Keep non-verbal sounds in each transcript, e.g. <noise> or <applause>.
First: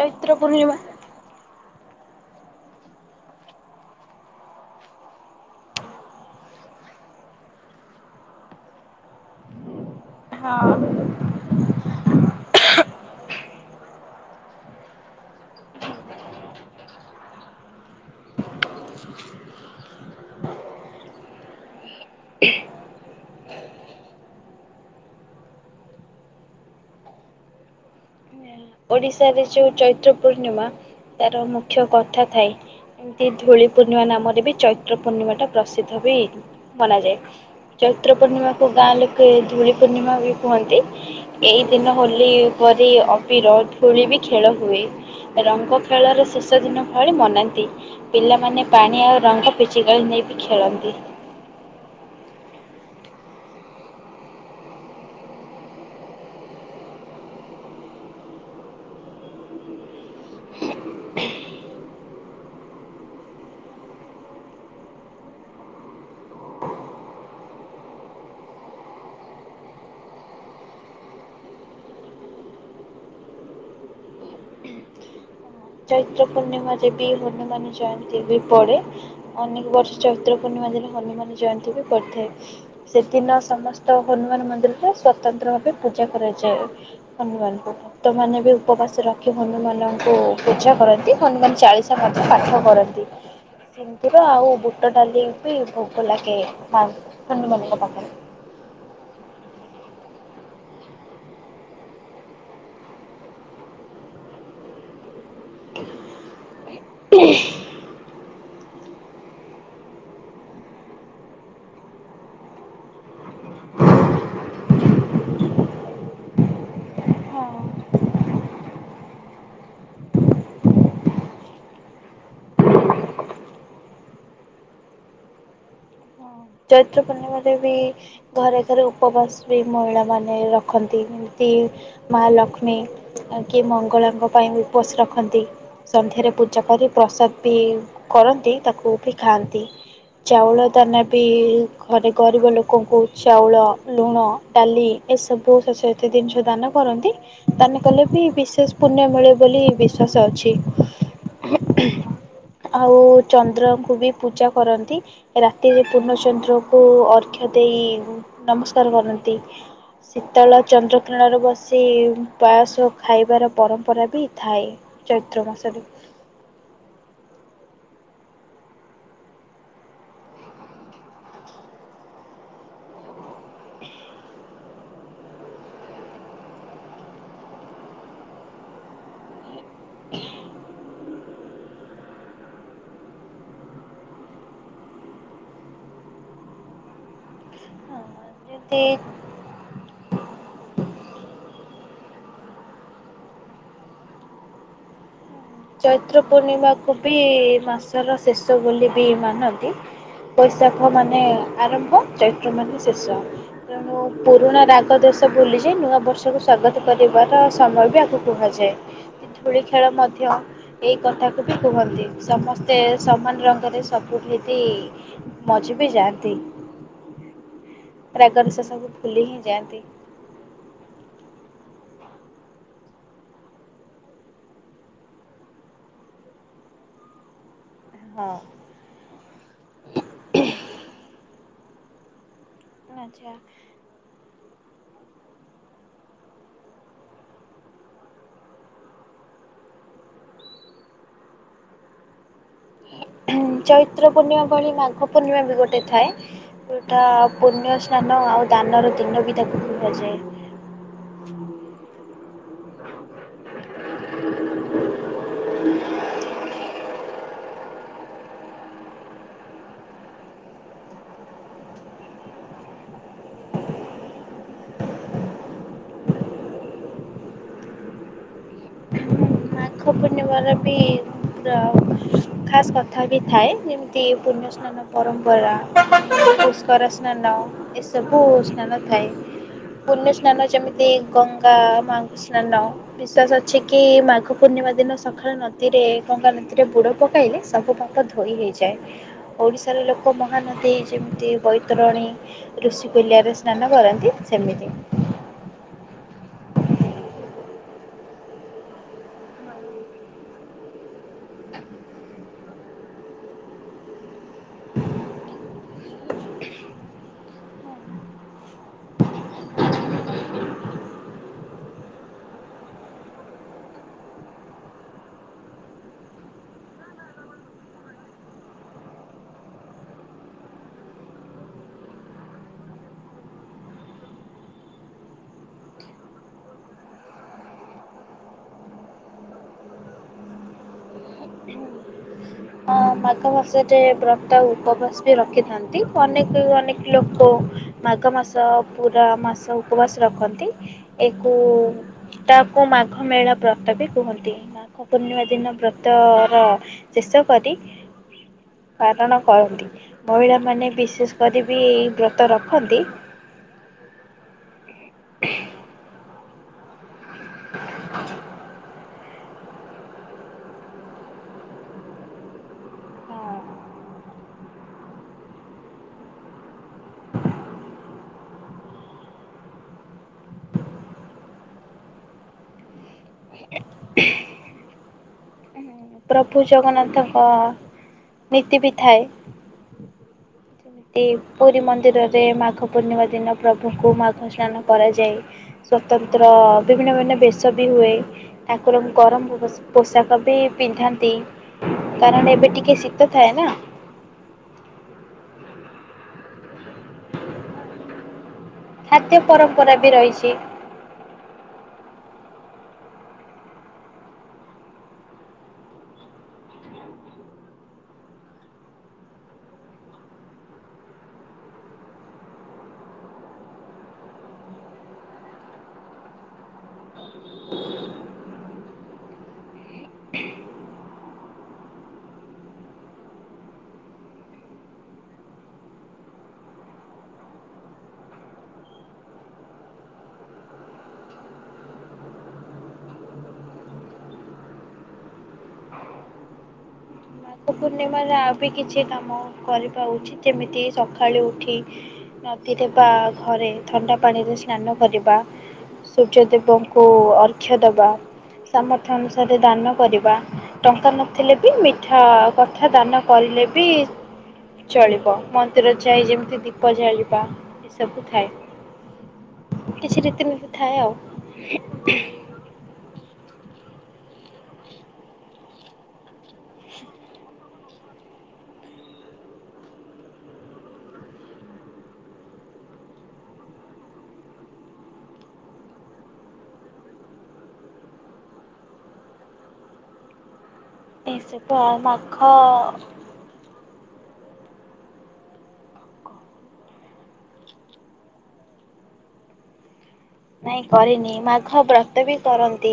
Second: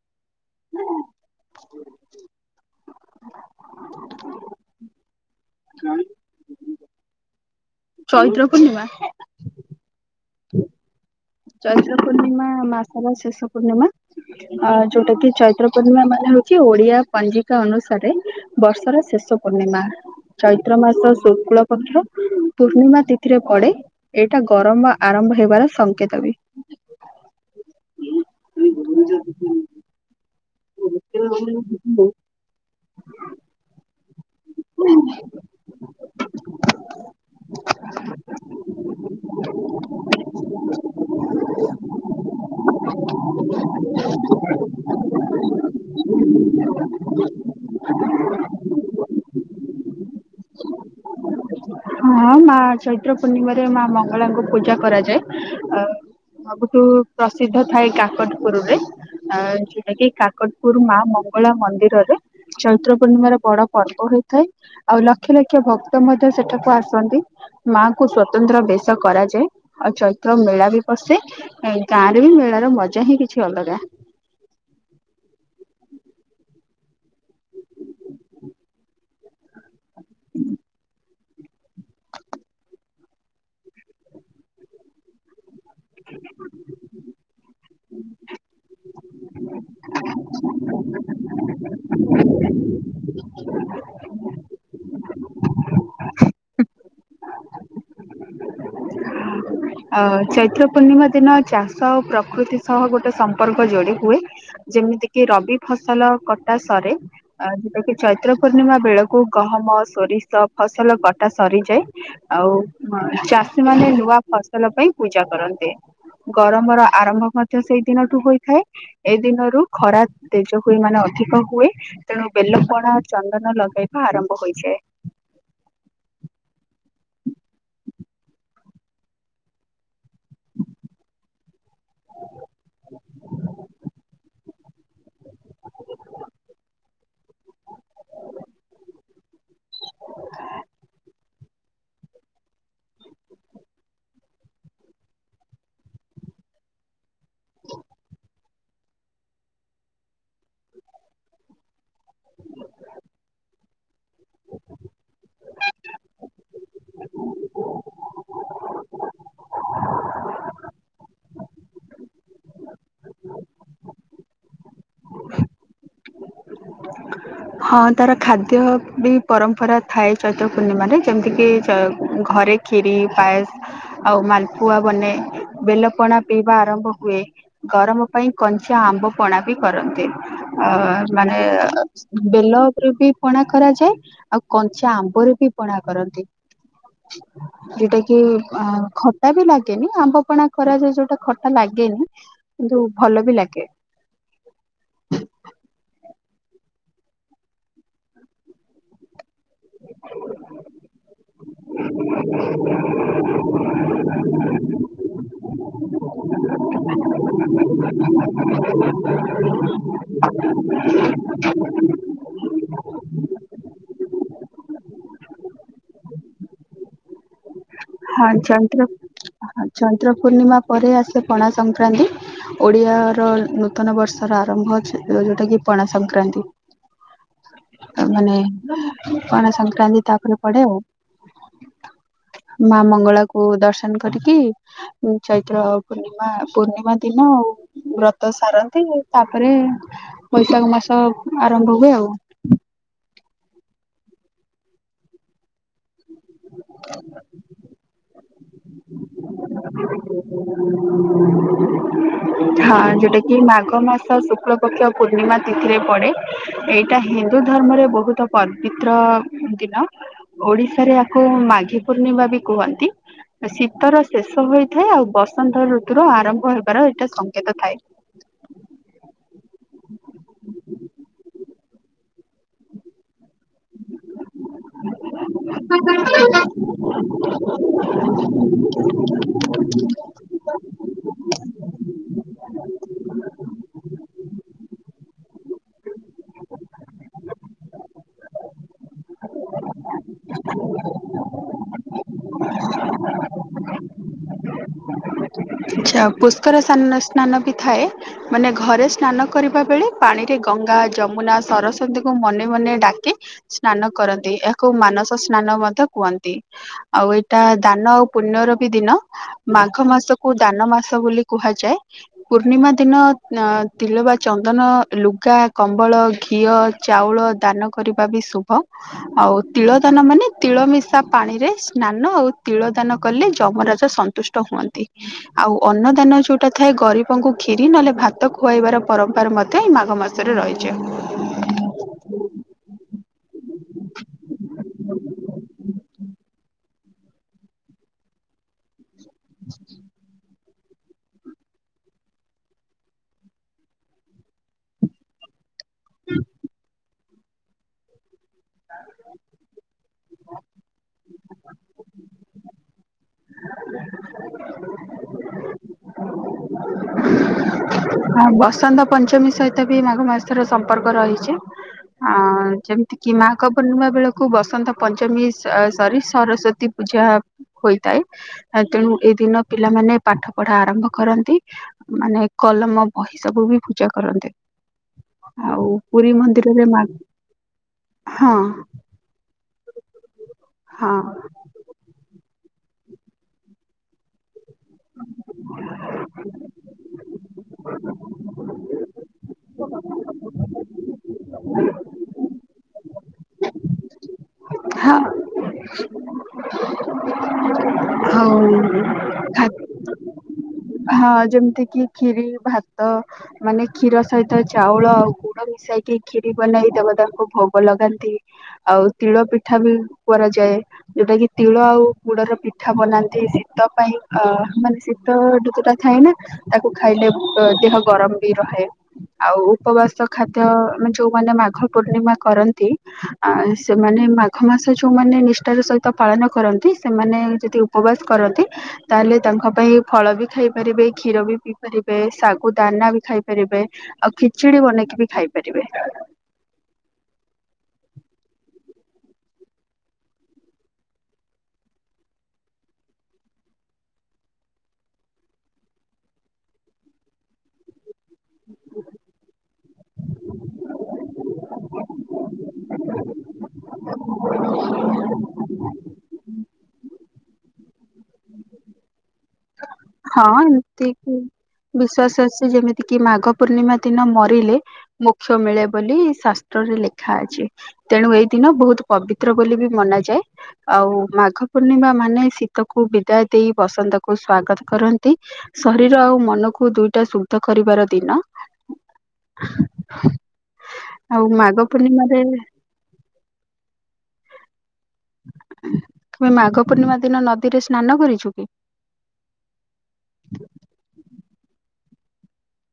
ଚୈତ୍ର ପୂର୍ଣ୍ଣିମା! ହଁ! ଚୈତ୍ର ପୂର୍ଣ୍ଣିମା! ହଁ! ଚୈତ୍ର ପୂର୍ଣ୍ଣିମା, ମାସର ଶେଷ ପୂର୍ଣ୍ଣିମା! ଅ ଯୋଉଟା କି ଚୈତ୍ର ପୂର୍ଣ୍ଣିମା ମାନେ ହଉଛି ଓଡିଆ ପଞ୍ଜିକା ଅନୁସାରେ ବର୍ଷର ଶେଷ ପୂର୍ଣ୍ଣିମା! ଚୈତ୍ର ମାସ ଶୁକ୍ଳ ପକ୍ଷ ପୂର୍ଣ୍ଣିମା ତିଥିରେ ପଡେ। ଏଇଟା ଗରମ ଆରମ୍ଭ ହେବାର ସଂଙ୍କେତ ବି। ଓଡିଶାରେ ଯୋଉ ଚୈତ୍ର ପୂର୍ଣ୍ଣିମା, ତାର ମୁଖ୍ୟ କଥା ଥାଏ? ଏମିତି ଧୂଳି ପୂର୍ଣ୍ଣିମା ନାମରେ ବି ଚୈତ୍ର ପୂର୍ଣ୍ଣିମାଟା ପ୍ରସିଦ୍ଧ ବି ମନାଯାଏ। ଚୈତ୍ର ପୂର୍ଣ୍ଣିମାକୁ ଗାଁ ଲୋକେ ଧୂଳି ପୂର୍ଣ୍ଣିମା ବି କୁହନ୍ତି। ଏଇ ଦିନ ହୋଲି ପରି ଅବିର ଧୂଳି ବି ଖେଳ ହୁଏ। ରଙ୍ଗ ଖେଳର ଶେଷ ଦିନ ଭଳି ମନାନ୍ତି। ପିଲାମାନେ ପାଣି ଆଉ ରଙ୍ଗ ପିଚିିକାଳି ନେଇକି ଖେଳନ୍ତି। ହଁ। ହଁ ମା ଚୈତ୍ର ପୂର୍ଣ୍ଣିମାରେ ମା ମଙ୍ଗଳାଙ୍କୁ ପୂଜା କରାଯାଏ। ଆ ସବୁଠୁ ପ୍ରସିଦ୍ଧ ଥାଏ କାକଟପୁରରେ। ଆ ଯୋଉଟା କିି କାକଟପୁର ମା ମଙ୍ଗଳା ମନ୍ଦିରରେ ଚୈତ୍ର ପୂର୍ଣ୍ଣିମାର ବଡ ପର୍ବ ହୋଇଥାଏ, ଆଉ ଲକ୍ଷ ଲକ୍ଷ ଭକ୍ତ ମଧ୍ୟ ସେଠାକୁ ଆସନ୍ତି। ମା ଙ୍କୁ ସ୍ଵତନ୍ତ୍ର ବେଶ କରାଯାଏ, ଆଉ ଚୈତ୍ର ମେଳା ବି ବସେ ଗାଁରେ ବି ମେଳାର ମଜା ହିଁ କିଛି ଅଲଗା। ଚୈତ୍ର ପୂର୍ଣ୍ଣିମାରେ ବି ହନୁମାନ ଜୟନ୍ତୀ ବି ପଡେ, ଅନେକ ବର୍ଷ ଚୈତ୍ର ପୂର୍ଣ୍ଣିମା ଦିନ ହନୁମାନ ଜୟନ୍ତିି ବି ପଡିଥାଏ। ସେଦିନ ସମସ୍ତ ହନୁମାନ ମନ୍ଦିରରେ ସ୍ୱତନ୍ତ୍ର ଭାବେ ପୂଜା କରାଯାଏ ହନୁମାନଙ୍କୁ ଭକ୍ତମାନେ ବି ଉପବାସ ରଖି ହନୁମାନଙ୍କୁ ପୂଜା କରନ୍ତି ହନୁ ମାନ ଚାଳିଶ ମଧ୍ୟ ପାଠ କରନ୍ତି। ର ଆଉ ବୁଟ ଡାଲି ବି ଭୋଗ ଲାଗେ <unintelligible> ପାଖରେ। ଅ ଚୈତ୍ର ପୂର୍ଣ୍ଣିମା ଦିନ ଚାଷ ଆଉ ପ୍ରକୃତି ସହ ଗୋଟେ ସମ୍ପର୍କ ଯୋଡି ହୁଏ। ଯେମିତି କିି ରବି ଫସଲ କଟା ସରେ ଯଉଟା କିି ଚୈତ୍ର ପୂର୍ଣ୍ଣିମା ବେଳକୁ ଗହମ ସୋରିଷ ଫସଲ କଟା ସରିଯାଏ। ଆଉ ଚାଷୀ ମାନେ ନୂଆ ଫସଲ ପାଇଁ ପୂଜା କରନ୍ତି। ଗରମର ଆରମ୍ଭ ମଧ୍ୟ ହଁ। ସେଇ ଦିନଠୁ ହୋଇଥାଏ। ଏଇ ଦିନରୁ ଖରା ତେଜ ହୁଏ ମାନେ ଅଧିକ ହୁଏ। ତେଣୁ ବେଲପଣା ଚନ୍ଦନ ଲଗେଇବା ଆରମ୍ଭ ହୋଇଯାଏ। ଚୈତ୍ର ପୁର୍ଣିମା ରେ ବି ଘରେ ଘରେ ଉପବାସ ବି ମହିଳାମାନେ ରଖନ୍ତି। ଏମିତି ମା ଲକ୍ଷ୍ମୀ ଆ କିଏ ମଙ୍ଗଳାଙ୍କ ପାଇଁ ଉପସ ରଖନ୍ତି। ସନ୍ଧ୍ୟାରେ ପୂଜା କରି ପ୍ରସାଦ ବି କରନ୍ତି ତାକୁ ବି ଖାଆନ୍ତି। ଚାଉଳ <unintelligible> ବି ଘରେ ଗରିବ ଲୋକଙ୍କୁ ଚାଉଳ ଲୁଣ ଡାଲି ଏସବୁ ଶସ୍ୟ କେତେ ଜିନିଷ ଦାନା କରନ୍ତି ଦାନ କଲେ ବି ବିଶେଷ ପୁଣ୍ୟ ମିଳେ ବୋଲି ବିଶ୍ଵାସ ଅଛି। ଆଉ ଚନ୍ଦ୍ରଙ୍କୁ ବି ପୂଜା କରନ୍ତି। ରାତିରେ ପୂର୍ଣ୍ଣଚନ୍ଦ୍ରକୁ ଅର୍କ୍ଷ ଦେଇ ନମସ୍କାର କରନ୍ତି। ଶୀତଳ ଚନ୍ଦ୍ରକିରଣରେ ବସି ପାାୟସ ଖାଇବାର ପରମ୍ପରା ବି ଥାଏ। ଚୈତ୍ର ମାସରେ। ହଁ ତାର ଖାଦ୍ୟ ବି ପରମ୍ପରା ଥାଏ ଚୈତ୍ର ପୂର୍ଣ୍ଣିମାରେ। ଯେମିତି କି ଘରେ ଖିରି ପାଏସ ଆଉ ମାଲପୁଆ ବନେ ବେଲ ପଣା ପିଇବା ଆରମ୍ଭ ହୁଏ। ଗରମ ପାଇଁ କଞ୍ଚା ଆମ୍ବ ପଣା ବି କରନ୍ତି ଅ ମାନେ ବେଲରେ ଉପରେ ବି ପଣା କରାଯାଏ ଆଉ କଞ୍ଚା ଆମ୍ବରେ ବି ପଣା କରନ୍ତି। ଯୋଉଟା କି ଅ ଖ ଯଦି ଖଟା ବି ଲାଗେନି ଆମ୍ବପଣା କରାଯାଏ ଯୋଉଟା ଖଟା ଲାଗେନି କିନ୍ତୁ ଭଲ ବି ଲାଗେ। ଚୈତ୍ର ପୂର୍ଣ୍ଣିମାକୁ ବି ମାସର ଶେଷ ବୋଲି ବି ମାନନ୍ତି। ବୈଶାଖ ମାନେ ଆରମ୍ଭ ଚୈତ୍ର ମାନେ ସେଷ। ତେଣୁ ପୁରୁଣା ରାଗ ଦୋଷ ଭୁଲିଯାଇ ନୂଆ ବର୍ଷକୁ ସ୍ବାଗତ କରିବାର ସମୟ ବି ଆକୁ କୁହାଯାଏ। <unintelligible> ଖେଳ ମଧ୍ୟ ଏଇ କଥାକୁ ବି କୁହନ୍ତି ସମସ୍ତେ ସମାନ ରଙ୍ଗରେ ସବୁ ହେତି ମଜି ବି ଯାଆନ୍ତି। ହଁ ରାଗ ରୁଷା ସବୁ ଚନ୍ଦ୍ର ଭୁଲି ହିଁ ହ ଚ ଯାଆନ୍ତି। ଚୁତ୍ର ପୂର୍ଣ୍ଣିମା ପରେ ଆସେ ପଣା ସଂକ୍ରାନ୍ତି। ଓଡିଆ ର ନୂତନ ବର୍ଷର ଆରମ୍ଭ ଅଛି ଯୋଉଟା କି ପଣା ସଂକ୍ରାନ୍ତି। ହଁ ମାନେ କଣ ସଂକ୍ରାନ୍ତି ତାପରେ ପଡେ ଆଉ। ମା ଆଚ୍ଛା। ମଙ୍ଗଳାକୁ ଦର୍ଶନ କରିକି ଚୈତ୍ର ପୂର୍ଣ୍ଣିମା, ପୂର୍ଣ୍ଣିମା ଦିନ ଆଉ। ବ୍ରତ ସାରନ୍ତି ଆଉ, ତାପରେ ବୈଶାଖ ମାସ ଆରମ୍ଭ ହୁଏ ଆଉ। ଚୈତ୍ର ପୂର୍ଣ୍ଣିମା ଭଳି ମାଘ ପୂର୍ଣ୍ଣିମା ବି ଗୋ ଟେ ଥାଏ, ଯୋଉଟା ପୁଣ୍ୟ ସ୍ନାନ ଆଉ ଦାନର ଦିନ ବି ତାକୁ କୁହାଯାଏ। ହଁ ଯୋଉଟା କି ମାଘ ମାସ ଶୁକ୍ଳପକ୍ଷ ପୂର୍ଣ୍ଣିମା ତିଥିରେ ପଡେ, ଏଇଟା ହିନ୍ଦୁ ଧର୍ମରେ ବହୁତ ପବିତ୍ର ଦିନ। ଓଡିଶାରେ ଆକୁ ମାଘି ପୂର୍ଣିମା ବି କୁହନ୍ତି। ଶୀତର ଶେଷ ହୋଇଥାଏ, ଆଉ ବସନ୍ତ ଋତୁର ଆରମ୍ଭ ହେବାର ଏଇଟା ସଂଙ୍କେତ ଥାଏ। ପୂର୍ଣ୍ଣିମାର ବି <unintelligible> ଖାସ୍ କଥା ବି ଥାଏ, ଯେମ ପୁଣ୍ୟ ସ୍ନାନ ପରମ୍ପରା, ପୁଷ୍କରା ସ୍ନାନ ଏସବୁ ସ୍ନାନ ଥାଏ। ପୁଣ୍ୟ ସ୍ନାନ ଯେମିତି, ଗଙ୍ଗା ମାଙ୍କ ସ୍ନାନ ବିଶ୍ଵାସ ଅଛି କି, ମାଘ ପୂର୍ଣ୍ଣିମା ଦିନ ସକାଳେ ନଦୀରେ ଗଙ୍ଗା ନଦୀରେ ବୁଡ଼ ପକାଇଲେ, ସବୁ ପାପ ଧୋଇ ହୋଇଯାଏ। ଓଡ଼ିଶାରେ ଲୋକ ମହାନଦୀ, ଯେମିତି ବୈତରଣୀ ଋଷିକୁଲ୍ୟାରେ ସ୍ନାନ କରନ୍ତି ସେମିତି। ଆଚ୍ଛା ପୁଷ୍କରା ସ୍ନା ସ୍ନାନ ବି ଥାଏ? ମାନେ ଘରେ ସ୍ନାନ କରିବା ବେଳେ ପାଣିରେ ଗଙ୍ଗା, ଯମୁନା, ସରସ୍ୱତୀଙ୍କୁ ମନେ ମନେ ଡାକେ। ସ୍ନାନ କରନ୍ତି, ଏହାକୁ ମାନସ ସ୍ନାନ ମଧ୍ୟ କୁହନ୍ତି। ଆଉ ଏଇଟା ଦାନ ଆଉ ପୁଣ୍ୟର ବି ଦିନ। ମାଘ ମାସ କୁ ଦାନ ମାସ ବୋଲି କୁହାଯାଏ। ପୂର୍ଣ୍ଣିମା ଦିନ ତିଲ ବା ଚନ୍ଦନ, ଲୁଗା, କମ୍ବଳ, ଘିଅ ଚାଉଳ ଦାନ କରିବା ବି ଶୁଭ। ଆଉ ତିଳ ଦାନ ମାନେ ତିଳ ମିଶା ପାଣିରେ ସ୍ନାନ, ଆଉ ତିଳ ଦାନ କଲେ ଯମରାଜ ସ ସନ୍ତୁଷ୍ଟ ହୁଅନ୍ତି। ଆଉ ଅନ୍ନଦାନ ଯୋଉଟା ଥାଏ ଗରିବଙ୍କୁ କ୍ଷୀରି ନହେଲେ ଭାତ ଖୁଆଇବାର ପରମ୍ପର ମଧ୍ୟ ଏଇ ମାଘ ମାସ ସରେ ରହିଛି। ହଁ ମାଘ ମାସରେ ବ୍ରତ ଉପବାସ ବି ରଖିଥାନ୍ତି ଅନେକ ଅନେକ ଲୋକ ମାଘ ମାସ ପୁରା ମାସ ଉପବାସ ରଖନ୍ତି। ଏକୁ ତାକୁ ମାଘ ମେଳା ବ୍ରତ ବି କୁହନ୍ତି, ମାଘ ପୂର୍ଣ୍ଣିମା ଦିନ ବ୍ର ତ ର ଶେଷ କରି ପାରଣ କରନ୍ତି, ମହିଳାମାନେ ବିଶେଷ କରି ବି ଏଇ ବ୍ରତ ରଖନ୍ତି। <unintelligible> ଆ ବସନ୍ତ ପଞ୍ଚମୀ ସହିତ ବି ମାଘ ମାସର ସମ୍ପର୍କ ରହିଛି। ଅ ଯେମିତି କିି ମାଘ ପୂର୍ଣ୍ଣିମା ବେଳକୁ ବସନ୍ତ ପଞ୍ଚମୀ ସରି ସରସ୍ଵତୀ ପୂଜା ହୋଇଥାଏ, ତେଣୁ ଏଇ ଦିନ ପିଲାମାନେ ପାଠ ପଢା ଆରମ୍ଭ କରନ୍ତି। ମାନେ କଲମ ବହି ସବୁ ବି ପୂଜା କରନ୍ତେ, ଆଉ ପୁରୀ ପ୍ରଭୁ ମନ୍ଦିରରେ ମା ଜଗନ୍ନାଥଙ୍କ ହଁ ନୀତି ବି ଥାଏ। ହଁ ଏମତି ପୁରୀ ମନ୍ଦିରରେ ମାଘ ପୂର୍ଣ୍ଣିମା ଦିନ ପ୍ରଭୁଙ୍କୁ ମାଘ ସ୍ନାନ କରାଯାଏ, ସ୍ଵତନ୍ତ୍ର ବିଭିନ୍ନ ବିଭିନ୍ନ ବେଶ ବି ହୁଏ। ଠାକୁରଙ୍କୁ ଗରମ ପୋଷାକ ବି ପିନ୍ଧାନ୍ତି କାରଣ ଏବେ ଟିକେ ଶୀତ ଥାଏ ନା। ହଁ, ହଉ। ଖାଦ୍ୟ ପରମ୍ପରା ବି ରହିଛି। ହଁ, ଯେମିତି କିି ଖିରି, ଭାତ। ମାନେ କ୍ଷୀର ସହିତ ଚାଉଳ ଆଉ ଗୁଡ ମିଶାଇକି କ୍ଷିରି ବନେଇ ଦେବତାଙ୍କୁ ଭୋଗ ଲଗାନ୍ତି। ଆଉ ତିଳ ପିଠା ବି କରାଯାଏ। ଯୋଉଟା କିି ତିଳ ଆଉ ଗୁଡର ପିଠା ବନାନ୍ତି ଶୀତ ପାଇଁ ଅ ମାନେ ଶୀତ ଥାଏ ନା ତାକୁ ଖାଇଲେ ଦେହ ଗରମ ବି ରହେ। ଆଉ ଉପବାସ ଖାଦ୍ୟ ଯୋଉମାନେ ମାଘ ପୂର୍ଣ୍ଣିମା କରନ୍ତି। ଆ ସେମାନେ ମାଘ ମାସ ଯୋଉମାନେ ନିଷ୍ଠାର ସହିତ ପାଳନ କରନ୍ତି, ସେମାନେ ଯଦି ଉ ଉପବାସ କରନ୍ତି ତାହେଲେ ତାଙ୍କ ପାଇଁ ଫଳ ବି ଖାଇ ପାରିବେ କ୍ଷୀର ବି ପିଇ ପାରିବେ ଶାଗୁ ଦାନା ବି ଖାଇ ପାରିବେ। ଆଉ ଖିଚିଡୀ ବନେଇକି ବି ଖାଇ ପାରିବେ। ମାଘ ପୂର୍ଣ୍ଣିମାରେ ଆଉ ବି କିଛି କାମ କରିବା ଉଚିତ, ଯେମିତି ସକାଳୁ ଉଠି ନଦୀରେ ବା ଘରେ ଥଣ୍ଡା ପାଣିରେ ସ୍ନାନ କରିବା। ସୂର୍ଯ୍ୟଦେବଙ୍କୁ ଅର୍ଘ୍ୟ ଦେବା। ସାମର୍ଥ୍ୟ ଅନୁସାରେ ଦାନ କରିବା, ଟଙ୍କା ନଥିଲେ ବି ମିଠା ମିଠା ଦାନ କରିଲେ ବି ଚଳିବ, ମନ୍ଦିର ଯାଇ ଯେମତି ଦୀ ପ ଜାଳିବା ଏସବୁ ଥାଏ। କିଛି ହଁ ରୀତିନୀତି ଥାଏ ଏମିତି ଆଉ କି ବିଶ୍ୱାସ ଅଛି, ଯେମି କି ମାଘ ପୂର୍ଣ୍ଣିମା ଦିନ ମରିଲେ ମୋକ୍ଷ ମିଳେ ବୋଲି ଶାସ୍ତ୍ରରେ ଲେଖା ଅଛି। ତେଣୁ ଏଇ ଦିନ ବହୁତୁ ପବିତ୍ର ବୋଲି ବି ମନାଯାଏ। ଆଉ ମାଘ ପୂର୍ଣ୍ଣିମା ମାନେ ଶୀତକୁ ବିଦାୟ ଦେଇ ବସନ୍ତ କୁ ସ୍ଵାଗ କରନ୍ତି, ଶରୀର ଆଉ ମନକୁ ଦୁଇଟା ଶୁଦ୍ଧ କରିବାର ଦିନ ଆଉ ମାଘ ପୂର୍ଣ୍ଣିମାରେ ଅ। ତମେ ମାଘ ପୂର୍ଣ୍ଣିମା ଦିନ ନଦୀରେ ସ୍ନାନ କରିଛୁ କି? ନାଇଁ କରିନି, ମାଘ ବ୍ରତ ବି କରନ୍ତି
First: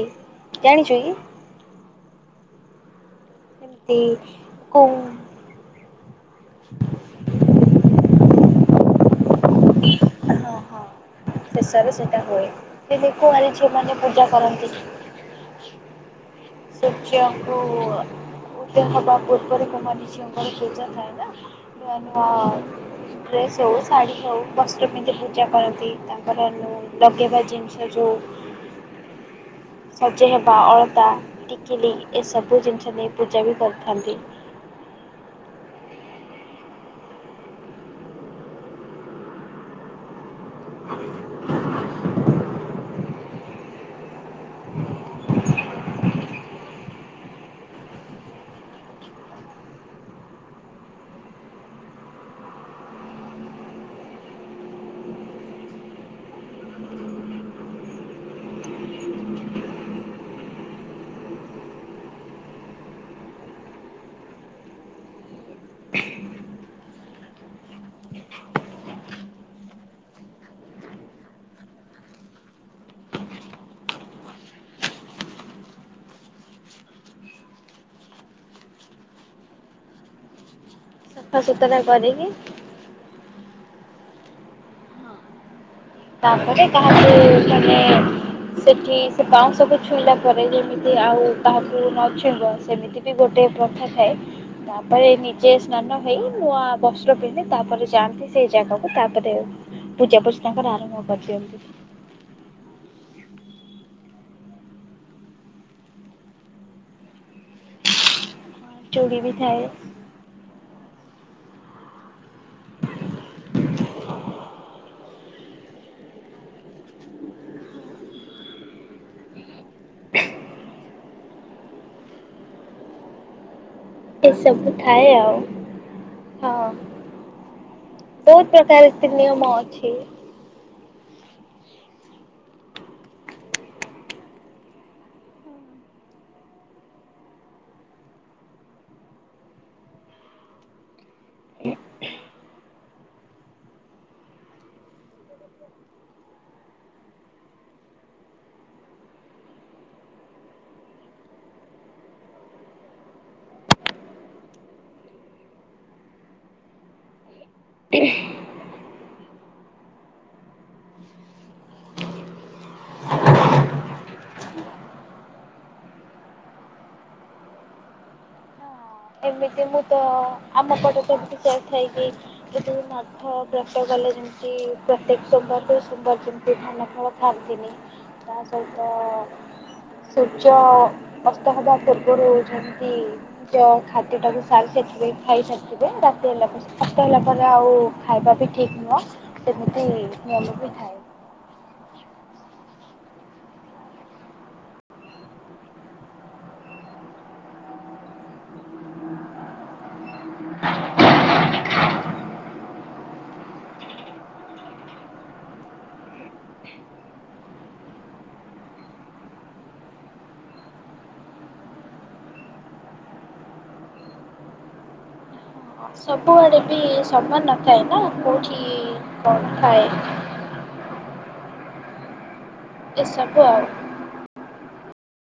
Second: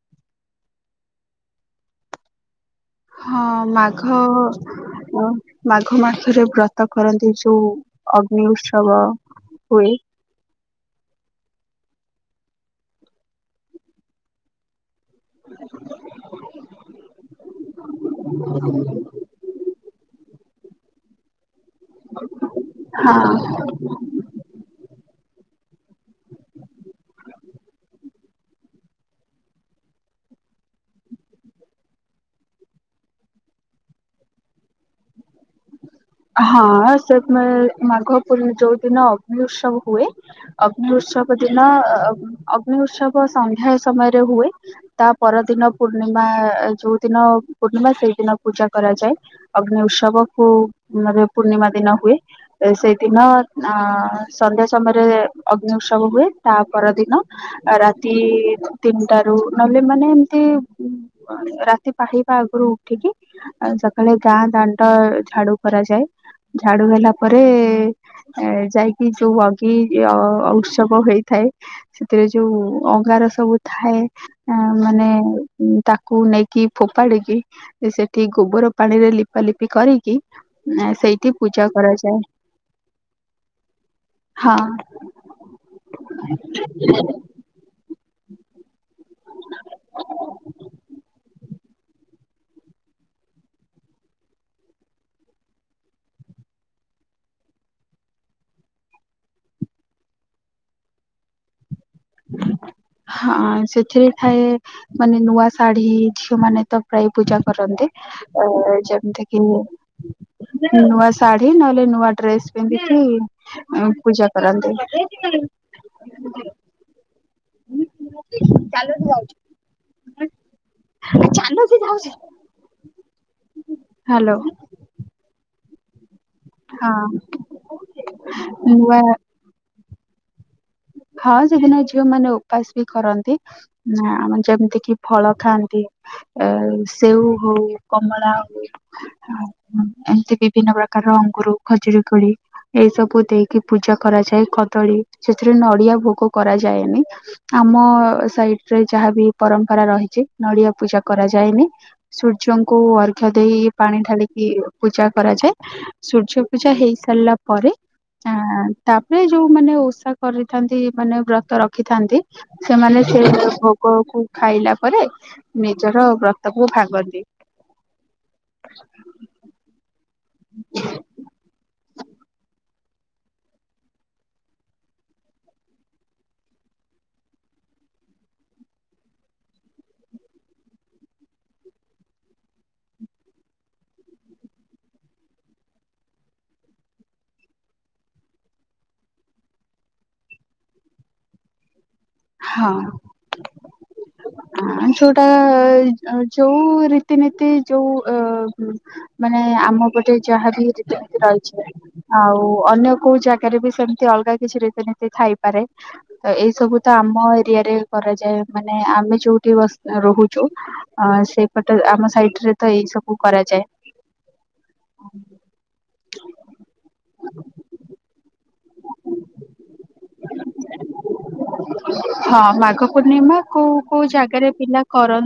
ଜାଣିଛୁ କି? ହଁ ଏମିତି ମାଘ କୋଉ ଅ ମାଘ ମାସରେ ବ୍ରତ କରନ୍ତି ଯୋଉ ଅଗ୍ନି ଉତ୍ସବ। <unintelligible> ହୁଏ ହଁ ହଁ ଶେଷରେ ସେଇଟା ହୁଏ। ସେ ଦେଖୁକୁଆଁରୀ ଝିଅ ମାନ ପୂଜା କରନ୍ତି। ସୂର୍ଯ୍ୟଙ୍କୁ ଉଦୟହେବା ପୂର୍ବରୁ କୁମାରୀ ଝିଅଙ୍କର ପୂଜା <unintelligible> ହଁ ନୂଆ ହଁ ଡ୍ରେସ ହଉ ଶାଢ଼ୀ ହଉ। ବସ୍ତ୍ର ପିନ୍ଧି ପୂଜା କରନ୍ତି। ତାଙ୍କର <unintelligible> ଲଗେଇବା ଜିନିଷ ଯଉ ସଜେଇ ହେବା ଅଳତା। ଟିକିଲି ଏ ସବୁ ଜିନିଷ ନେଇ ପୂଜା ବି କରିଥାନ୍ତି। ହଁ ସେଥ ପାଇଁ ମାଘ ପୂର ଯୋଉଦିନ ଅଗ୍ନି ଉତ୍ସବ ହୁଏ। ଅଗ୍ନି ଉତ୍ସବ ଦିନ ଅଗ୍ନି ଉତ୍ସବ ସନ୍ଧ୍ୟା ସମୟରେ ହୁଏ। ତା ପରଦିନ ପୂର୍ଣ୍ଣିମା ଯୋଉ ଦିନ ପୂର୍ଣ୍ଣିମା ସେଇଦିନ ପୂଜା କରାଯାଏ। ଅଗ୍ନି ଉତ୍ସବକୁୁ ମାନେ ପୂର୍ଣ୍ଣିମା ଦିନ ହୁଏ। ସେଇଦିନ ଅ ସନ୍ଧ୍ୟା ସମୟରେ ଅଗ୍ନି ଉତ୍ସବ ହୁଏ ତା ପରଦିନ ରାତି ତିନିଟା ରୁ ନହେଲେ ମାନେ ଏମତି ରାତି ପାହିବା ଆଗରୁ ଉଠିକି ସକାଳେ ଗାଁ ଦାଣ୍ଡ ଝାଡୁ କରାଯାଏ, ଝାଡୁ ହେଲା ପରେ ଏ ଯାଇକି ଯୋଉ ଅଗି ଅ ଉତ୍ସବ ହେଇଥାଏ। ସେଥିରେ ଯୋଉ ଅଙ୍ଗାର ସବୁ ଥାଏ। ଆ ମାନେ ତାକୁ ନେଇକି ଫୋପାଡିକି? ସେଠି ଗୋବର ପାଣିରେ ଲିପାଲିିପି କରିକି ସେଇଠି ପୂଜା ସଫାସୁତୁରା କରାଯ ଯାଏ। କରିକି ହଁ। ତାପରେ କାହାଠୁ ମାନେ <inaudible> ସେଠି ସେ ବାଉଁଶକୁ ଛୁଇଁଲା ପରେ ଯେମିତି ଆଉ କାହାକୁ ନ ଛୁଇଁବ ସେମିତି ଗୋଟେ ପ୍ରଥା ଥାଏ। ତାପରେ ନିଜେ ସ୍ନାନ ହେଇ ନୂଆ ବସ୍ତ୍ର ପିନ୍ଧି ତାପରେ ଯାଆନ୍ତି। ସେଇ ଜାଗାକୁ ତାପରେ ପୂଜା ପୂଜୀ ତାଙ୍କର ଆରମ୍ଭ କରିଦିଅନ୍ତି। ହଁ ସେଥିରେ ଥାଏ ମାନେ ନୂଆ ଶାଢୀ ଝିଅ ମାନେ ତ ପ୍ରାୟ ପୂଜା କରନ୍ତି। ଚୁଡ଼ି ଯେମିତି ବି କି ଥାଏ ନୂଆ ଶାଢୀ ନହେଲେ ନୂଆ ଡ୍ରେସ ପିନ୍ଧିକି ଉ ପୂଜା କରନ୍ତି। ଚାଲ ଯାଉଛ ଚାଲୁଛି ଯାଉଛି। ହ୍ୟାଲୋ ହଁ ଏସବୁ ଥାଏ ଆଉ। ହଁ ବହୁତ ନୂଆ ପ୍ରକାର ନିୟମ ଅଛି। ହଁ ସେଦିନ ଝିଅ ମାନେ ଉପାସ ବି କରନ୍ତି। ନା ଆମେ ଯେମିତି କିି ଫଳ ଖାଆନ୍ତି। ଆ ସେଉ ହଉ, କମଳା ହଉ ଏମତି ବିଭିନ୍ନ ପ୍ରକାର ଅଙ୍ଗୁର, ଖଜୁରୀ କୋଳି ଏଇ ସବୁ ଦେଇକି ପୂଜା କରାଯାଏ କଦଳୀ ସେଥିରେ ନଡିଆ ଭୋଗ କରାଯାଏନି। ଆମ ସାଇଡ ରେ ଯାହାବି ପରମ୍ପରା ରହିଛି ନଡିଆ ପୂଜା କରାଯାଏନି। ସୂର୍ଯ୍ୟଙ୍କୁ ଅର୍ଘ ଦେଇ ପାଣି ଢାଲିକି ପୂଜା କରାଯାଏ। ସୂର୍ଯ୍ୟ ପୂଜା ହେଇ ସାରିଲା ପରେ ଆ ତାପରେ ଯୋଉ ମାନେ ଓଷା କରିଥାନ୍ତି ମାନେ ବ୍ରତ ରଖିଥାନ୍ତି। ସେମାନେ ସେ ଭୋଗ କୁ ଖାଇଲା ପରେ ନିଜର ବ୍ରତକୁୁ ଭାଙ୍ଗନ୍ତି। ହଁ ଏମିତି ମୁଁ ତ ଆମ <unintelligible> ଯାଇ ଥାଏକି ମଠ ବ୍ରତ କଲେ ଯେମି ପ୍ରତ୍ୟେକ ସୋମବାରରୁ ସୋମବାର ଯେମିତି ଧାନ ଫଳ ଖାଆନ୍ତିନି। ତାସହିତ ସୂର୍ଯ୍ୟ ଅସ୍ତ ହେବା ପୂର୍ବରୁ ଯେମିତି ଯ ଖା ସେଟାକୁ ସାରି ସାରିଥିବେ ଖାଇସାରିଥିବେ ରାତି ହେଲା ସତ ହେଲା ପରେ ଆଉ ଖାଇବା ବି ଠିକ ନୁହଁ ସେମିତି ନିୟମ ବି ଥାଏ। ହଁ। ଅ ଯୋଉଟା ଯୋଉ ରୀତିନୀତି ଯୋଉ ଅ ମାନେ ଆମ ପଟେ ଯାହା ବି ରୀତିନୀତି ରହିଛି। ଆଉ ଅନ୍ୟ କୋଉ ଜାଗାରେ ବି ସେମିତି ଅଲଗା କିଛି ରୀତିନୀତି ଥାଇପାରେ। ଏଇ ସବୁ ତ ଆମ ଏରିଆରେ କରାଯାଏ ମାନେ ଆମେ ଯୋଉଠି ବସ୍ ରହୁଛୁ। ଅ ସେଇପଟେ ଆମ ସାଇଟ ରେ ତ ଏଇ ସବୁ କରାଯାଏ। ସବୁଆଡେ ବି ସମାନ ନଥାଏ ନା କୋଉଠି କଣ ଥାଏ। ହଁ ମାଘ ପୂର୍ଣ୍ଣିମା ଏସବୁ ଆଉ। କୋଉ କୋଉ ଜାଗାରେ ପିଲା କର